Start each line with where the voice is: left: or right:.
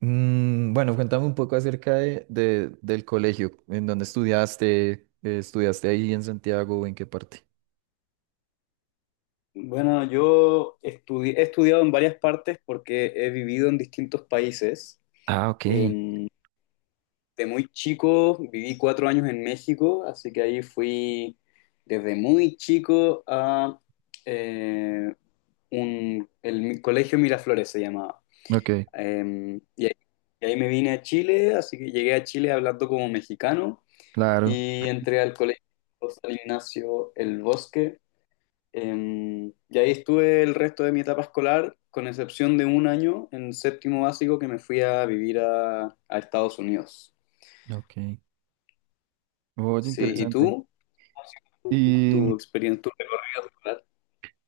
right: Bueno, cuéntame un poco acerca del colegio, en dónde estudiaste ahí en Santiago, o en qué parte.
left: Bueno, he estudiado en varias partes porque he vivido en distintos países.
right: Ah, ok.
left: Em, de muy chico viví 4 años en México, así que ahí fui desde muy chico a eh, Colegio Miraflores se llamaba.
right: Ok,
left: Y ahí me vine a Chile, así que llegué a Chile hablando como mexicano
right: claro.
left: y entré al Colegio San Ignacio El Bosque. Y ahí estuve el resto de mi etapa escolar, con excepción de un año en séptimo básico que me fui a vivir a Estados Unidos.
right: Ok. Oye,
left: Sí, ¿y
right: interesante.
left: tú? ¿Tu, tu
right: ¿Y,
left: experiencia, tu recorrido escolar?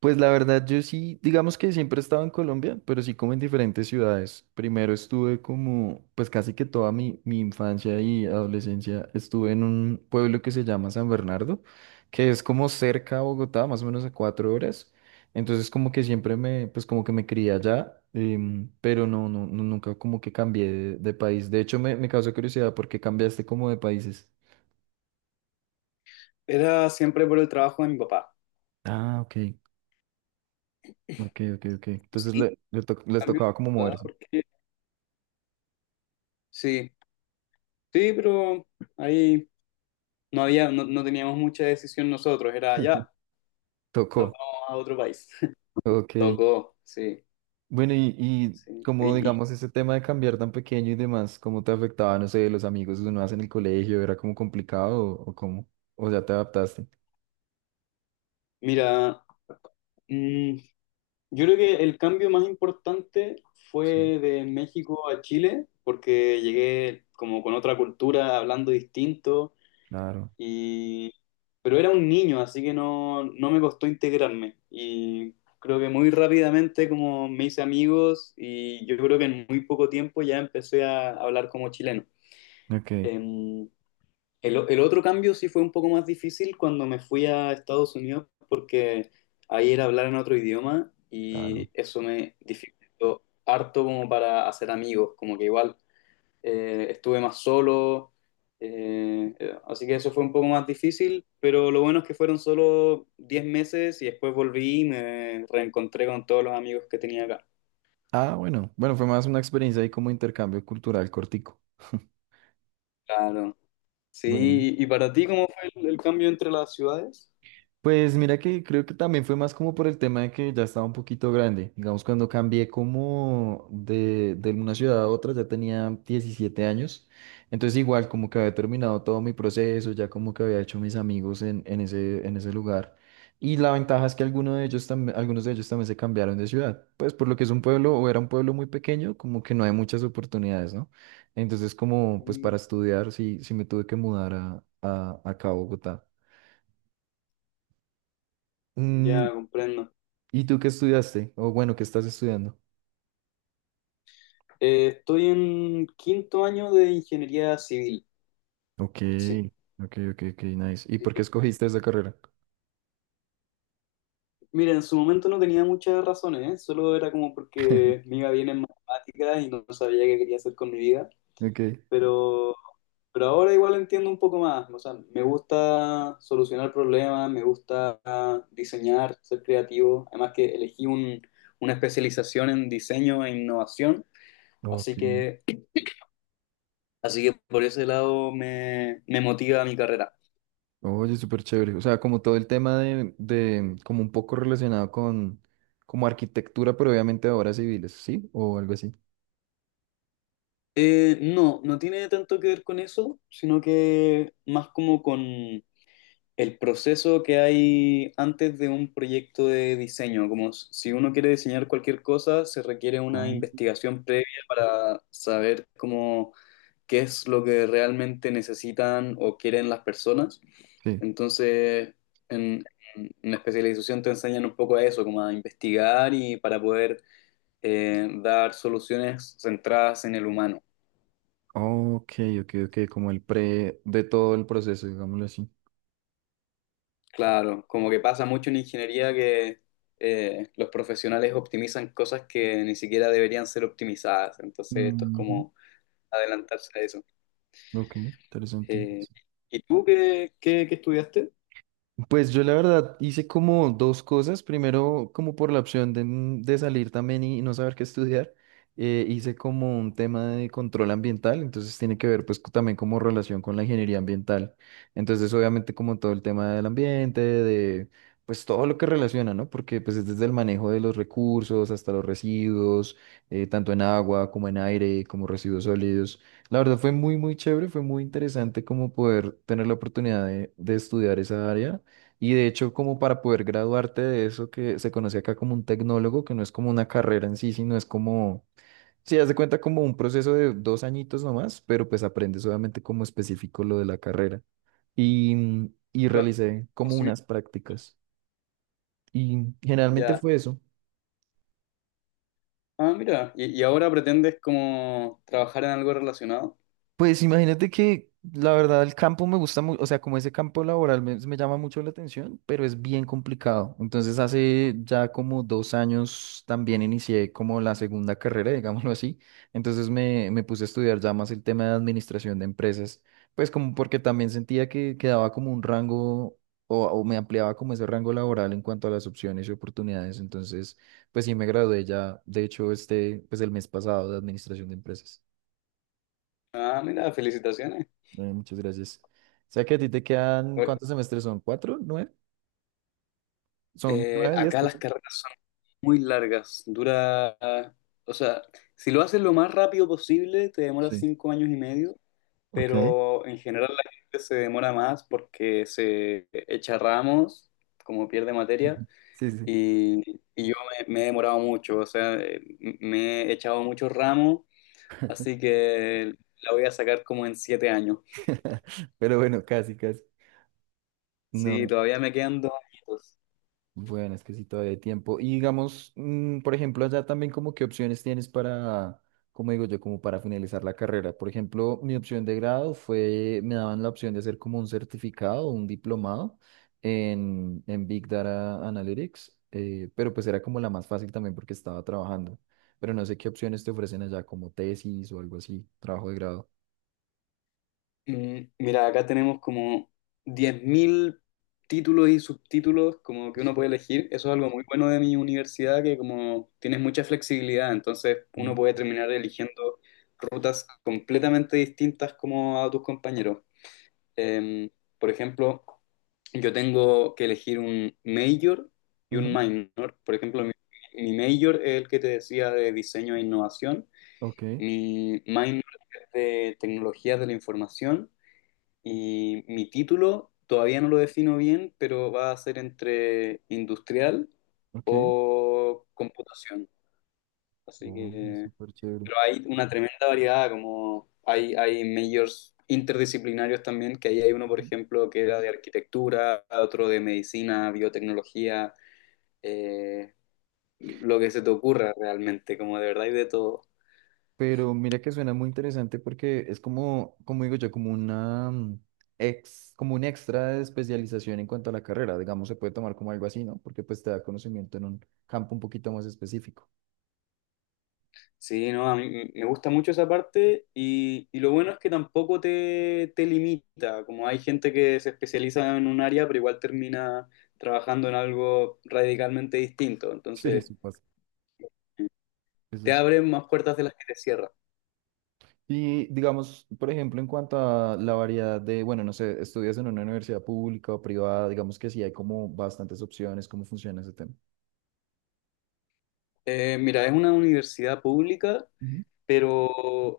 right: pues la verdad, yo sí, digamos que siempre he estado en Colombia, pero sí como en diferentes ciudades. Primero estuve como, pues casi que toda mi infancia y adolescencia estuve en un pueblo que se llama San Bernardo, que es como cerca a Bogotá, más o menos a 4 horas. Entonces como que siempre me, pues como que me crié allá, pero no, no, no, nunca como que cambié de país. De hecho, me causó curiosidad porque cambiaste como de países.
left: Era siempre por el trabajo de mi papá.
right: Ah, ok, ok, ok, ok. Entonces
left: Sí,
right: les
left: cambio de
right: tocaba como
left: ciudad,
right: moverse.
left: porque sí, sí, pero ahí no había, no teníamos mucha decisión nosotros, era ya, nos
right: Tocó.
left: vamos a otro país.
right: Ok.
left: Tocó, sí,
right: Bueno, y
left: sí.
right: como
left: Y
right: digamos ese tema de cambiar tan pequeño y demás, ¿cómo te afectaba, no sé, los amigos que uno hace en el colegio? ¿Era como complicado o cómo? ¿O ya te adaptaste?
left: mira, mm, yo creo que el cambio más importante
right: Sí,
left: fue de México a Chile, porque llegué como con otra cultura, hablando distinto,
right: claro.
left: y pero era un niño, así que no me costó integrarme. Y creo que muy rápidamente como me hice amigos y yo creo que en muy poco tiempo ya empecé a hablar como chileno.
right: Ok,
left: Em, el otro cambio sí fue un poco más difícil cuando me fui a Estados Unidos porque ahí era hablar en otro idioma
right: claro.
left: y eso me dificultó harto como para hacer amigos, como que igual estuve más solo, así que eso fue un poco más difícil, pero lo bueno es que fueron solo 10 meses y después volví y me reencontré con todos los amigos que tenía acá.
right: Ah, bueno. Bueno, fue más una experiencia ahí como intercambio cultural cortico.
left: Claro.
right: Bueno,
left: Sí, ¿y para ti cómo fue el, cambio entre las ciudades?
right: pues mira que creo que también fue más como por el tema de que ya estaba un poquito grande. Digamos, cuando cambié como de una ciudad a otra, ya tenía 17 años. Entonces igual como que había terminado todo mi proceso, ya como que había hecho mis amigos en ese lugar. Y la ventaja es que algunos de ellos también, algunos de ellos también se cambiaron de ciudad. Pues por lo que es un pueblo o era un pueblo muy pequeño, como que no hay muchas oportunidades, ¿no? Entonces como pues
left: Mm.
right: para estudiar sí, sí me tuve que mudar acá a Bogotá. Mm,
left: Ya comprendo.
right: ¿Y tú qué estudiaste? O bueno, ¿qué estás estudiando?
left: Estoy en quinto año de ingeniería civil.
right: Ok,
left: Sí.
right: ok, ok, ok, nice. ¿Y
left: Sí.
right: por qué escogiste esa carrera?
left: Mira, en su momento no tenía muchas razones, ¿eh? Solo era como porque me iba bien en matemáticas y no sabía qué quería hacer con mi vida.
right: Ok.
left: Pero, pero ahora igual entiendo un poco más. O sea, me gusta solucionar problemas, me gusta diseñar, ser creativo. Además que una especialización en diseño e innovación. Así
right: Ok.
left: que, por ese lado me, me motiva mi carrera.
right: Oye, súper chévere. O sea, como todo el tema como un poco relacionado con, como arquitectura, pero obviamente de obras civiles, ¿sí? O algo así.
left: No, no tiene tanto que ver con eso, sino que más como con el proceso que hay antes de un proyecto de diseño. Como si uno quiere diseñar cualquier cosa, se requiere una
right: Ah.
left: investigación previa para saber cómo, qué es lo que realmente necesitan o quieren las personas.
right: Sí.
left: Entonces, en, la especialización te enseñan un poco a eso, como a investigar y para poder dar soluciones centradas en el humano.
right: Ok, ok, ok, como el pre de todo el proceso, digámoslo así.
left: Claro, como que pasa mucho en ingeniería que los profesionales optimizan cosas que ni siquiera deberían ser optimizadas, entonces esto es
right: Ujú.
left: como adelantarse a eso.
right: Ok, interesante.
left: Eh, ¿Y tú qué, qué estudiaste?
right: Pues yo la verdad hice como dos cosas. Primero, como por la opción de salir también y no saber qué estudiar, hice como un tema de control ambiental, entonces tiene que ver pues también como relación con la ingeniería ambiental. Entonces obviamente como todo el tema del ambiente, de pues todo lo que relaciona, ¿no? Porque pues es desde el manejo de los recursos hasta los residuos, tanto en agua como en aire, como residuos sólidos. La verdad fue muy, muy chévere, fue muy interesante como poder tener la oportunidad de estudiar esa área. Y de hecho, como para poder graduarte de eso que se conoce acá como un tecnólogo, que no es como una carrera en sí, sino es como, sí, haz de cuenta como un proceso de 2 añitos nomás, pero pues aprendes obviamente como específico lo de la carrera. Y, y
left: Claro,
right: realicé como
left: conocimiento.
right: unas prácticas. Y generalmente
left: Ya.
right: fue eso.
left: Ah, mira, y ahora pretendes como trabajar en algo relacionado.
right: Pues imagínate que la verdad el campo me gusta mucho, o sea, como ese campo laboral me llama mucho la atención, pero es bien complicado. Entonces hace ya como 2 años también inicié como la segunda carrera, digámoslo así. Entonces me puse a estudiar ya más el tema de administración de empresas, pues como porque también sentía que quedaba como un rango o me ampliaba como ese rango laboral en cuanto a las opciones y oportunidades. Entonces, pues sí me gradué ya, de hecho, este, pues el mes pasado de administración de empresas.
left: Ah, mira, felicitaciones.
right: Bueno, muchas gracias. O sea que a ti te quedan,
left: Oye,
right: ¿cuántos semestres son? ¿Cuatro? ¿Nueve? Son nueve, 10,
left: acá las
right: perdón.
left: carreras muy largas. Dura, o sea, si lo haces lo más rápido posible, te demora
right: Sí.
left: 5 años y medio,
right: Ok.
left: pero en general la gente se demora más porque se echa ramos, como pierde materia,
right: Sí, sí.
left: y, yo me, he demorado mucho, o sea, me he echado muchos ramos, así que la voy a sacar como en 7 años.
right: Pero bueno, casi, casi.
left: Sí,
right: No.
left: todavía me quedan 2 añitos.
right: Bueno, es que sí, todavía hay tiempo. Y digamos, por ejemplo, allá también como qué opciones tienes para, como digo yo, como para finalizar la carrera. Por ejemplo, mi opción de grado fue, me daban la opción de hacer como un certificado, un diplomado en Big Data Analytics, pero pues era como la más fácil también porque estaba trabajando. Pero no sé qué opciones te ofrecen allá, como tesis o algo así, trabajo de grado.
left: Mira, acá tenemos como 10.000 títulos y subtítulos como que uno
right: Sí.
left: puede elegir. Eso es algo muy bueno de mi universidad, que como tienes mucha flexibilidad, entonces uno
right: Mm,
left: puede terminar eligiendo rutas completamente distintas como a tus compañeros. Em, por ejemplo, yo tengo que elegir un major y un
right: ujú,
left: minor. Por ejemplo, mi, major es el que te decía de diseño e innovación,
right: ok,
left: mi minor es de tecnologías de la información y mi título todavía no lo defino bien, pero va a ser entre industrial
right: ok.
left: o computación. Así
right: Oh,
left: que,
right: súper chévere.
left: pero hay una tremenda variedad, como hay, majors interdisciplinarios también, que ahí hay uno, por ejemplo, que era de arquitectura, otro de medicina, biotecnología, eh, lo que se te ocurra realmente, como de verdad y de todo.
right: Pero mira que suena muy interesante porque es como, como digo yo, como una como un extra de especialización en cuanto a la carrera, digamos, se puede tomar como algo así, ¿no? Porque pues te da conocimiento en un campo un poquito más específico.
left: Sí, no, a mí me gusta mucho esa parte y, lo bueno es que tampoco te, limita, como hay gente que se especializa en un área, pero igual termina trabajando en algo radicalmente distinto,
right: Sí,
left: entonces
right: eso pasa. Eso
left: te
right: sí.
left: abren más puertas de las que te cierran.
right: Y digamos, por ejemplo, en cuanto a la variedad de, bueno, no sé, estudias en una universidad pública o privada, digamos que sí hay como bastantes opciones, cómo funciona ese tema.
left: Mira, es una universidad pública,
right: Ujú.
left: pero,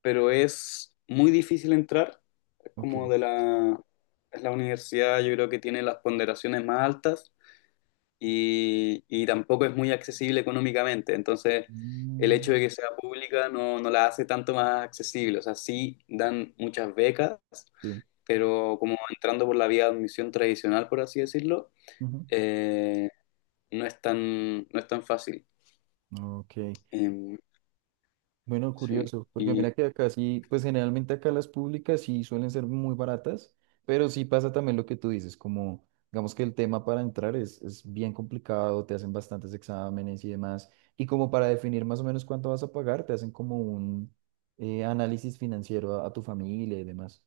left: es muy difícil entrar, es
right: Ok.
left: como de la, es la universidad yo creo que tiene las ponderaciones más altas y, tampoco es muy accesible económicamente. Entonces, el
right: Mm,
left: hecho de que sea pública no la hace tanto más accesible. O sea, sí dan muchas becas,
right: sí.
left: pero como entrando por la vía de admisión tradicional, por así decirlo,
right: Ujú.
left: eh, no es tan, no es tan fácil.
right: Ok.
left: Em,
right: Bueno,
left: sí.
right: curioso, porque
left: Y,
right: mira que acá sí, pues generalmente acá las públicas sí suelen ser muy baratas, pero sí pasa también lo que tú dices, como digamos que el tema para entrar es bien complicado, te hacen bastantes exámenes y demás, y como para definir más o menos cuánto vas a pagar, te hacen como un análisis financiero a tu familia y demás.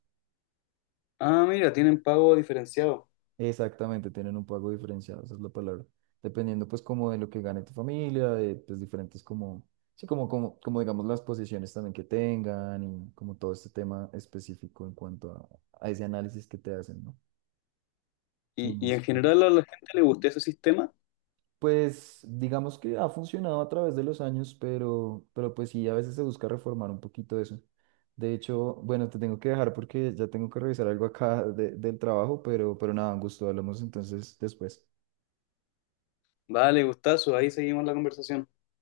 left: ah, mira, tienen pago diferenciado.
right: Exactamente, tienen un pago diferenciado, esa es la palabra. Dependiendo pues como de lo que gane tu familia, de pues diferentes como, sí, como digamos las posiciones también que tengan y como todo este tema específico en cuanto a ese análisis que te hacen, ¿no?
left: Y en
right: Financiero.
left: general a la gente le gustó ese sistema.
right: Pues digamos que ha funcionado a través de los años, pero, pues sí, a veces se busca reformar un poquito eso. De hecho, bueno, te tengo que dejar porque ya tengo que revisar algo acá del trabajo, pero nada, un gusto, hablamos entonces después.
left: Vale, gustazo, ahí seguimos la conversación.